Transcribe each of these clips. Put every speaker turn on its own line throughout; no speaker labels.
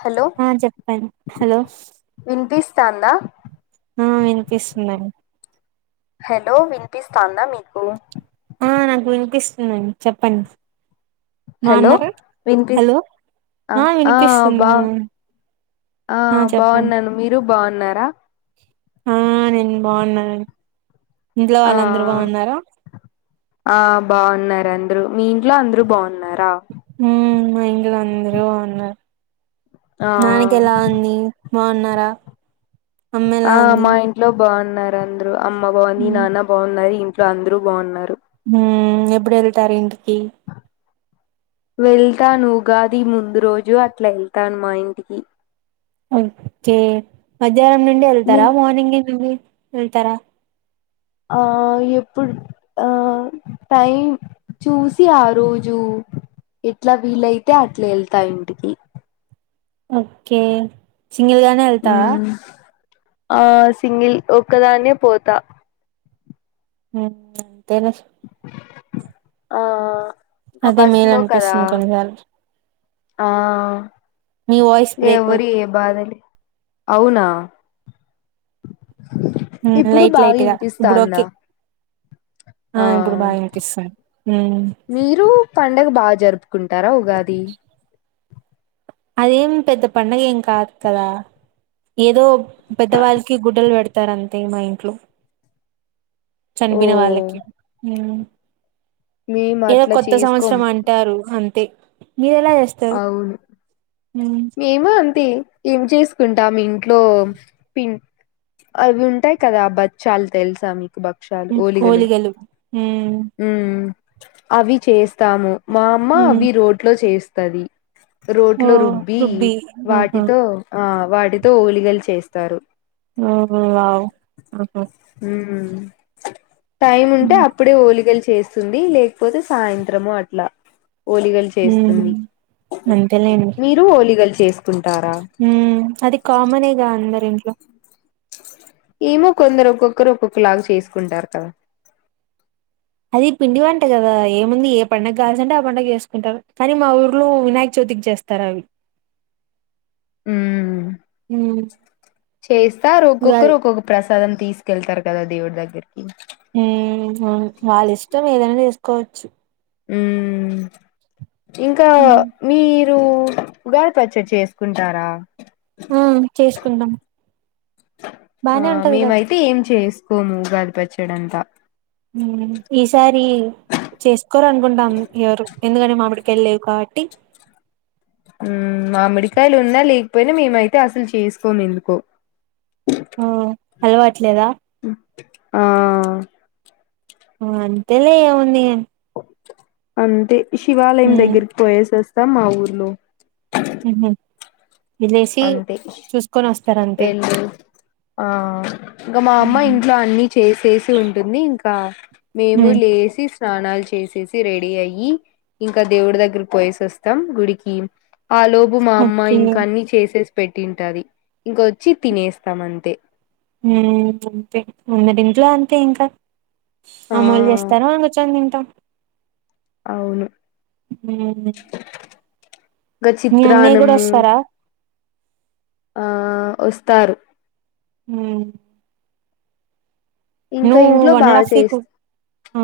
Hello
ఆ చెప్పండి hello
వినిపిస్తాందా
ఆ వినిపిస్తుందండి
హలో వినిపిస్తాందా మీకు
ఆ నాకు వినిపిస్తుందండి చెప్పండి
హలో
బాగున్నారా
విన్పిస్
హలో
ఆ ఆ బా ఆ బావున్నాను మీరు బావున్నారా
ఆ నేన్ బావున్నన్
ఆ ఆ బావున్నర్ రందరు మీ ఇంట్లో అందరు బాగున్నారా
ఊమ్ మా ఇంట్లో అందరు బావున్నారు
ఆ
నానకెలా ఉంది బావున్నారా
ఆ మా ఇంట్లో బాన్నారు అందరూ అమ్మ బావుంది నాన్న బావున్నాయి ఇ ఇంట్లో అందరు బావున్నారు
ఊమ్ ఎప్పుడు ఎళ్తారు ఇంటికి
[inaudible] వెళ్తాను ఉగాది ముందు రోజు అట్లా ఎళ్తాను మా ఇంటికి
ఓకే మధ్యాహ్నం నుండి
మీ
ఎళ్తారా మార్నింగి నుండి ఎళ్తరా
ఆ ఎప్పుడు ఆ టైం చూసి ఆ రోజు ఎట్లా వీలయితే అట్లా ఎళ్తా ఇంటికి
ఓకే సింగిల్గానే ఎళ్తావా
ఆ సింగిల్ ఒక్కదాన్నే పోతా
ఉమ్ అంతేలే
ఆ ఇంకా
అదే
బస్సు
మేలు
లో కదా
అనిపిస్తుంది కొన్నిసార్లు
ఆ
మీ వాయిస్
ఎ
బ్రేక్ అవు
ఎవరి బాధలే అవునా ఇప్పుడు
లైట్
బాగా
లైట్గా ఇప్పుడు కే
వినిపిస్తాందా
ఆ ఇప్పుడు బానే ఇనుపిస్తుంది
మీరు పండగ బాగా జరుపుకుంటారా ఉగాది
అదేం పెద్ద పండగ ఏం కాదు కదా ఏదో పెద్దవాళ్ళకి గుడ్డలు పెడతారు అంతే మా ఇంట్లో.
ఓ
చనిపోయిన వాళ్ళకి
మేము
ఏదో
అట్లా
కొత్త
చేసుకోం
సంవత్సరం అంటారు అంతే మీరెలా జేస్తారు
అవును మేము అంతే ఏం చేసుకుంటా మీ ఇంట్లో పి అవి ఉంటాయి కదా బచ్చాలు తెలుసా మీకు బ బక్షాలు
ఉమ్.
ఓలిగలు
ఉమ్.
అవి చేస్తాము మా అమ్మ
ఉమ్.
అవి రోట్లో చేస్తది
ఓ
రోడ్లో రుబ్బి వాటితో ఆ వాటితో ఓలిగలు చేస్తారు
ఆ ఆవుహ
ఉమ్ టైం ఉంటే
ఉమ్.
అప్పుడే ఓలిగలిచ చేస్తుంది లేకపోతే సాయంత్రము అట్లా ఓలిగలు చేస్తుంది
ఉమ్. అంతేలేండి
మీరు ఓలిగలు చేస్తు
అది కామనేగా అందరు ఇంట్లో
ఏమో కొందరు ఒక్కొక్కరు ఒక్కొక్కలాగా చేసుకుంటారు కదా
అది పిండి వంట కదా ఏ ముంది ఏ పడుగ కాల్సి అంటే ఆ పండగ చేసుకుంటారు కానీ మా ఊర్లు వినాయక చవితికి చే తర అవి
[inaudible]
హ్మ్
చేస్తా ఒక్కొక్కరు
ఉగాది
ర ఒక్కొక్క ప్రశ సదన్ తీసుకెళ్తారు కదా దేవుడి దగ్గరికి.
మ్! వాళ్ళ ఇష్టం ఏదైనా చేసుకోవచ్చు.
మ్! ఇంకా,
ఉమ్,
మీ మీరు ఉగాది పచ్చడి చేసుకుంటారా?
ఆ చేసుకుంటాం.
ఆ
బానే ఉంటది గా
మేమైతే ఏం చేసుకోము. ఉగాది పచ్చడంతా.
ఈసారి చేసుకోరునుకుంటాం. ఎవరు? ఎందుకంటే మామిడి కాయలు లేవు కాబట్టి.
మామిడికాయలు ఉన్నా లేకపోయినా మేమైతే అసలు చేసుకోము ఎందుకో?
ఆ అలవాట్లేదా?
ఆ
ఆ అంతలే ఏముంది గాని
అంతే, శివాలయం
హ్మ్
దగ్గరికి పోయేసి వస్తాం మా ఊర్లో.
ఎల్లేసి
అంతే
చూసుకొని వస్తారు అంతే.
వెళ్ళు ఆ ఇంక మా అమ్మ ఇంట్లో అన్నీ చేచేసి ఉంటుంది ఇంక మేము
హ్మ్
లేచి స్నానాలు చేసేసి రెడీ అయ్యి ఇంకా దేవుడి దగ్గర పోయేసి వస్తాం గుడికి. ఆ లోపు మా అమ్మాయి ఇ
ఓకే
చేసేసి పెట్టింటాది. ఇంకొచ్చి తినేస్తాం అంతే.
అంతే కొందరి ఇంట్లో అంతే ఇంకా.
ఆ
అమ్మోలు చేస్తారు మేంగుచ్చిని తింటాం.
అవును.
హ్మ్
గ
మీ అన్నయ్య కూడా
చిత్రాన్నము.
వస్తారా
ఆ వస్తారు.
మ్!
ఇంకా
నువ్
ఇంట్లో
వన్ అండ్
బాగా
హాఫ్ వీక్
చేస్త
ఆ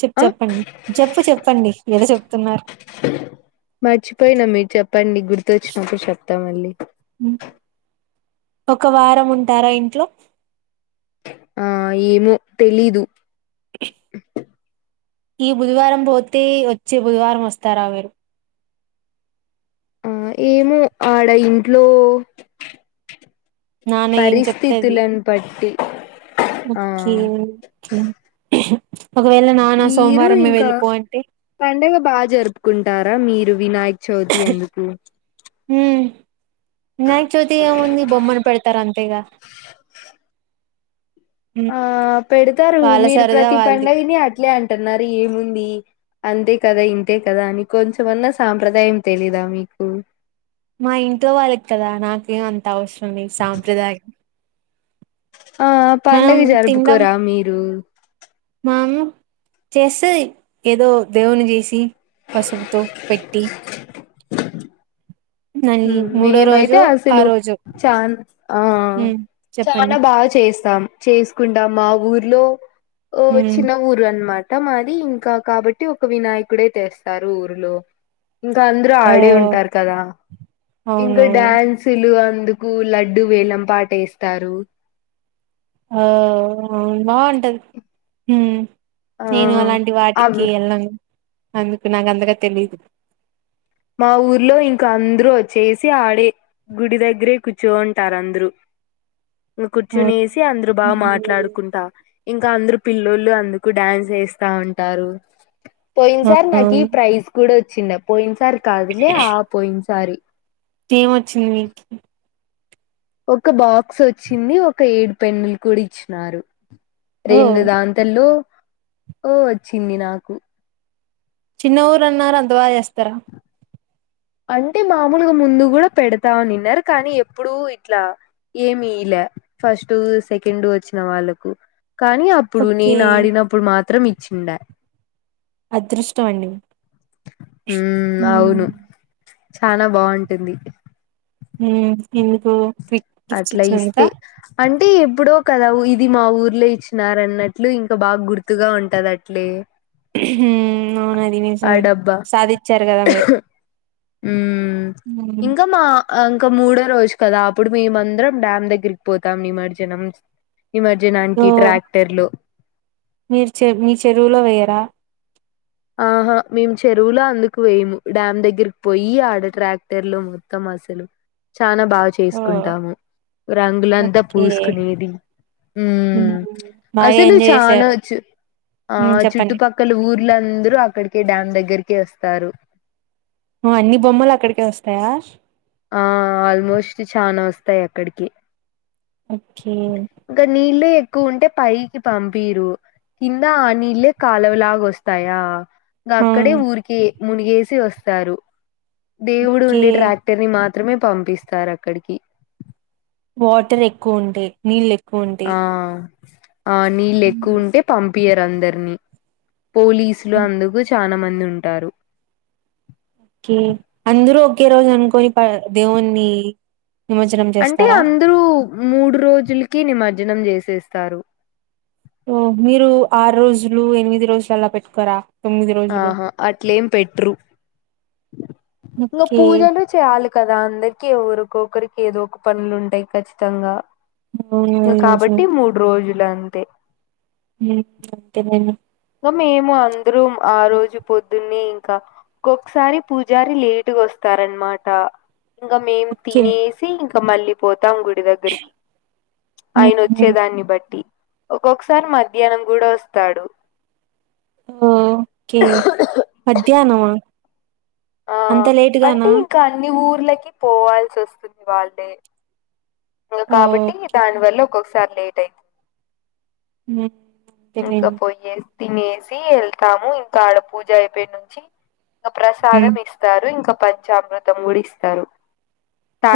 చెప్పు
ఆ
చెప్పండి చెప్పు చెప్పండి. ఏదో చెప్తున్నారు.
మర్చిపోయినా మీరు చెప్పండి గుర్తువచ్చినప్పుడు చెప్తా మళ్ళీ.
హ్మ్ ఒక వారం ఉంటారా ఇంట్లో?
ఆ ఏమో తెలీదు.
[inaudible] ఈ బుధవారం పోతే వచ్చే బుధవారం వస్తారా మీరు?
ఆ ఏమో ఆడ ఇంట్లో.
నాన్న ఏం చెప్తే అది
పరిస్థితులను బట్టి. ఆ
ఓకే, ఓకే ఒకవేళ నాన్న
మీరు,
సోమవారమే
ఇంకా,
వెళ్ళిపో అంటే
పండగ బాగా జరుపుకుంటారు. ఆ మీరు వినాయక్ చవితి ఎందుకు?
హుమ్ వినాయక చవితి ఏముంది బొమ్మను పెడతారు అంతేగా? హ్మ్
ఆ పెడతారు
వాళ్ళ
మీరు
సరదా
ప్రతి
వాళ్ళది
పండుగను అట్లే అంటున్నారు ఏముంది? అంతే కదా ఇంతే కదా అని కొంచమన్నా సాంప్రదాయం తెలీదా మీకు?
మా ఇంట్లో వాళ్ళకి కదా నాకేం అంత అవసరం లేదు సాంప్రదాయం.
ఆ
మనం
పండుగ జరుపుకోరా మీరు?
వామో చేస్తాది. ఏదో దేవున్ని చేసి పసుపుతో పెట్టి
[inaudible]
దాన్ని
మ్!
మూడో
మేమైతే
రోజు ఆ
అసలు
రోజు
చాన్ ఆ
ఉమ్
చాలా
చెప్పండి
బాగా చే చేస్తాం చేసుకుంటాం మా ఊర్లో
ఉమ్
చిన్న ఊరు అన్నమాట. మొత్తం మాది ఇంకా కాబట్టి ఒక వినాయకుడే తెస్తారు ఊర్లో. ఇంకా అందరుూ
ఓ
ఆడే ఉంటారు కదా ఇంకా
అవునవును
డాన్సులు లు అందుకు లడ్డు వేలం పాట వేస్తారు.
ఆ బాగుంటది ఉ
ఆ
నేను అలాంటి వాటికి
అవి
వెళ్ళను అందుకు నాకు అంతగా తెలిదు
మా ఊర్లో ఇంకా అందరు వాచ్చేసి ఆడే గుడి దగ్గరే కూర్చోంటారందరూ
అవునా
కూర్చునేసి అందరు బాగా
ఉమ్
మాట్లాడుకుంటా ఇంకా ఇంకా అందరు పిల్లొలు అందుకు డ్యాన్స్ వేస్తా ఉంటారు పోయిన సారి నాకు
అవునవును
ప్రైజ్ కూడా వచ్చిందా పోయిన సారి కాదులే ఆ పోయిన సారి
ఏమొచ్చింది నీకి
ఒక బాక్స్ వచ్చింది ఒక ఏడు పెన్నులు కూడా ఇచ్చినారు
ఓ
రెండు దాంతల్లో ఓ వచ్చింది నాకు
చిన్న ఊరు అన్నారు అంత బాగా చేస్తారా
అంటే మామూలుగా ముందు కూడా పెడతా అనిన్నారు కానీ ఎప్పుడు ఇట్లా ఏమీ ఇయాల ఫస్ట్ సెకండ్ వచ్చిన వాళ్ళలకు కానీ అప్పుడు
ఓకే
నేను ఆడినప్పుడు మాత్రం ఇచ్చిండ
అదృష్టం అండి
హుమ్
హ్మ్
అవును చాలా బాగుంటుంది
హుమ్ ఎందుకు గిఫ్ట్స్
అట్లా ఇస్తే
ఇచ్చినందుక
అంటే ఎప్పుడో కదా ఇది మా ఊర్లో ఇచ్చినార అన్నట్లు ఇంకా బాగా గుర్తుగా ఉంటది అట్లే
హుమ్ అవును అది
ఆ
నిజమే సాధించారు కదా మీరు
హుమ్
హ్మ్
ఇంగమ్మా ఇంకా మూడో రోజు కదా అప్పుడు మేమందరం డ్యామ్ దగ్గరికి పోతాం నిమజ్జనం
ఓ
నిమర్జనానికి ట్రాక్టర్లు
మీరు చె మీ చెరువులో వేయ్యరా
ఆహా మేము చెరువులో అందుకు వేము డ్యామ్ దగ్గరకి పోయి ఆడ ట్రాక్టర్ లో మొత్తం అసలు చాలా బాగా
ఓ
చేసుకుంటాము రంగులంతా
ఓకే
పూసుకునేది
హ్మ్
హుమ్
బాగా
అసలు
ఎంజాయ్ చేశారు
చానాచ్చు ఆ
హ్మ్ చెప్పండి
చుట్టుపక్కల ఊర్లో అక్కడికి డ్యామ్ దగ్గరకి వస్తారు
ఉ అన్ని బొమ్మలు అక్కడికే వస్తాయా
ఆ ఆల్మోస్ట్ చానా వస్తాయి అక్కడికి
ఓకే
కు ఉంటే పైకి పంపిరు ఇంద ఆ నీళ్లే కాలువ లాగా వస్తాయా గా
ఆ
అక్కడే ఊరికే మునిగేసి వస్తారు దేవుడు
ఓకే
ఉండే ట్రాక్టర్ ని మాత్ త్రమే పంపిస్తారు అక్కడికి
వాటర్ ఎక్కువ ఉంటే నీళ్లు ఎక్కువ ఉంటే
ఆ ఆ నీళ్లు ఎక్కువ ఉంటే పంపియరు అందరినీ పోలీసులు అందుకు చానా మంది ఉంటారు
ఓకే అందరూ ఒకే రోజు అనుకోని పోయి దేవునీ
అంటే అందరూ మూడు రోజులకే నిమజ్జనం చేసేస్తారు
ఓ మీరు ఆరు రోజులు ఎనిమిది రోజులు అలా పెట్టుకోరా తొమ్మిది రోజులు
ఆహా అట్లేం పెట్రు ఇంగా
ఓకే
పూజలు చేయాలి కదా అందరికి ఒరుఒక్కొక్కరికి ఏదో ఒక పనులు ఉంటాయి ఖచ్చితంగా
అవును
ఇంగా
నిజం
కాబట్టి మూడు రోజులు అంతే
హు అంతే నేనా
మీము అందరం ఆ రోజు పొద్దున్నే ఇంకా గోక్కసారి పూజారి లేటుగా వస్తారనమాట ఇంకా మేం
ఓకే
తినేసి ఇంకా మళ్ళీ పోత్ తంగుడి దగ్గరికి ఆయన
ఉహు
వచ్చే దాన్ని బట్టి ఒక్కొక్కసారి మధ్యాహ్నం కూడా వస్తాడు
ఓకే మధ్యాహ్నమా
ఆ
అంత
అంటే
లేటుగానా
ఇంకా అన్ని ఊర్లకి పోవాల్సొస్తుంది వాళ్ళే ఇంకా కాబట్టి
ఓకే
దానివల్ల ఒక్కొక్కసారి లేట్ అయింది.
హు తెలిదు.
పోయేసి తినేసి ఎళ్తాము ఇంకా ఆడ పూజ అయిపోయి నుంచి. ఇంకా
ఉమ్
ప్రసాదం ఇస్తారు ఇంకా పంచామృతం గూడ ఇస్తారు.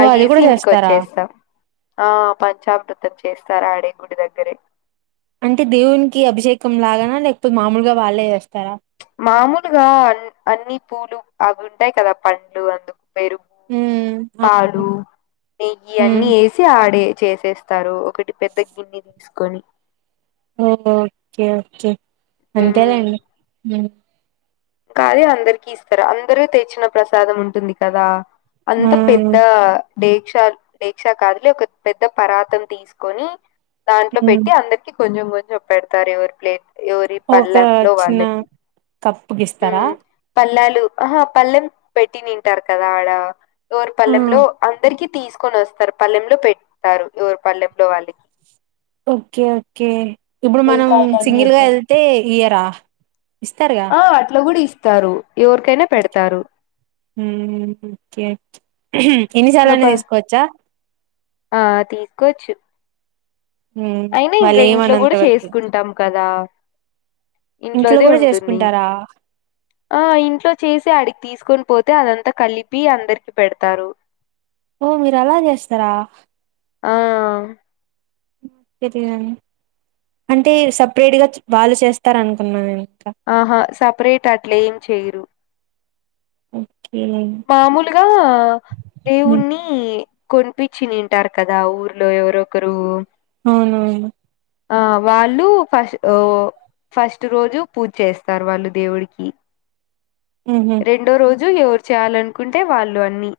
ఓ అది కూడా
ఇంటికి
చేస్తారా
వచ్చేస్తాం. ఆ పంచామృతం చేస్తార్ ఆడే గుడి దగ్గరే.
అంటే దేవునికి అభిషేకం లాగానా, లేకపోతే మామూలుగా వాళ్లే చేస్తారా.
మామూలుగా అన్ అన్ని పూలు అవి ఉంటాయి కదా పండ్లు అందు. పెరుగు,
ఉమ్ అవును
పాలు, నెయ్యి
ఉమ్
అన్నీ ఎసి ఆడే. చేసేస్తారు ఒకటి పెద్దగిన్ని తీసుకొని.
ఉహు ఓకే ఓకే అంతే లేండి.
కానీ అందరికి ఇస్తార. అందరూ తెచ్చిన ప్రసాదం ఉంటుంది కదా.
ఆ
అంత పెద్ద. దీక్ష దీక్షా కాదులే ఒక పెద్ద పరాతం తీసుకొని. దాంట్లో
ఉమ్
పెట్టి అందరికి కొంచెం, కొంచెం పెడతారు ఎవర్ ప్లేట్. యోవరి
ఒక
పల్లెంలో
చిన్న
వాళ్ళకి.
కప్పు గిస్తారా.
దూ అహా పల్లెం పెట్టి నింటారు కదా ఆడ యోవరి
ఆ
పల్లెం లో అందరికి. తీసుకొని వస్తారు పల్లెంలో పెట్తారు ఎవరు పల్లెంలో వాళ్ళకి.
ఓకే ఓకే ఇప్పుడు మనం
టెంకాయలు అన్ని
సింగిల్ గా
ఎత్తారు
ఎళ్తే ఇయ్యరా. ఇస్తారుగా
ఆ అట్లా కూడా ఇస్తారు యోవరికైనా పెడతారు.
ఉహు హు ఓకే ఎన్నిసార్లు
ఇంకా
అన్న
ప
తీసుకోవచ్చా.
ఆ తీసుకోచ్చు. అయినా
వాళ్ళు
ఇంకా ఇంట్లో
ఏమనంత
కూడా
వరకు
చేసుకుంటాం కదా.
ఇంట్లో
ఇంట్లోదే
కూడా
ఉంటుంది.
చేసుకుంటారా
ఆ ఇంట్లో చేసి అడి తీసుకున్. పోతే అదంతా కలిపి అందరికి పెడతారు.
ఓ మీరు అలా చేస్తారా.
ఆ.
ఎటుగననీ అంటే సపరేట్ గా వాళ్ళు చేస్తార అనుకున్నా నేను. ఇంకా
ఆహా సపరేట్ అట్లేం చేయరు.
అ
మామూలుగా
హ్మ్.
దేవుని. కొనిపించి తింటారు కదా ఊర్లో ఎవరొకరు.
అవునవును.
ఆ వాళ్ళు ఫస్ ఓ. ఫస్ట్ రోజు పూజ చేస్తారు వాళ్ళు దేవుడికి.
ఉహు
రెండో రోజు ఎవరు చేయాలనుకుంటే వాళ్లు అన్ని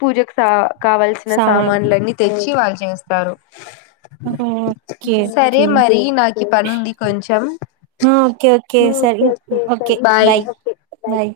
పూజకు స. కావలసిన
సామాన్
సామాన్లన్నీ తెచ్చి వాళ్ళు చేస్తారు.
ఓకే
సరే
ఓకే
మరి నాకి పని ఉంది కొంచెం. Um okay okay bye.
Bye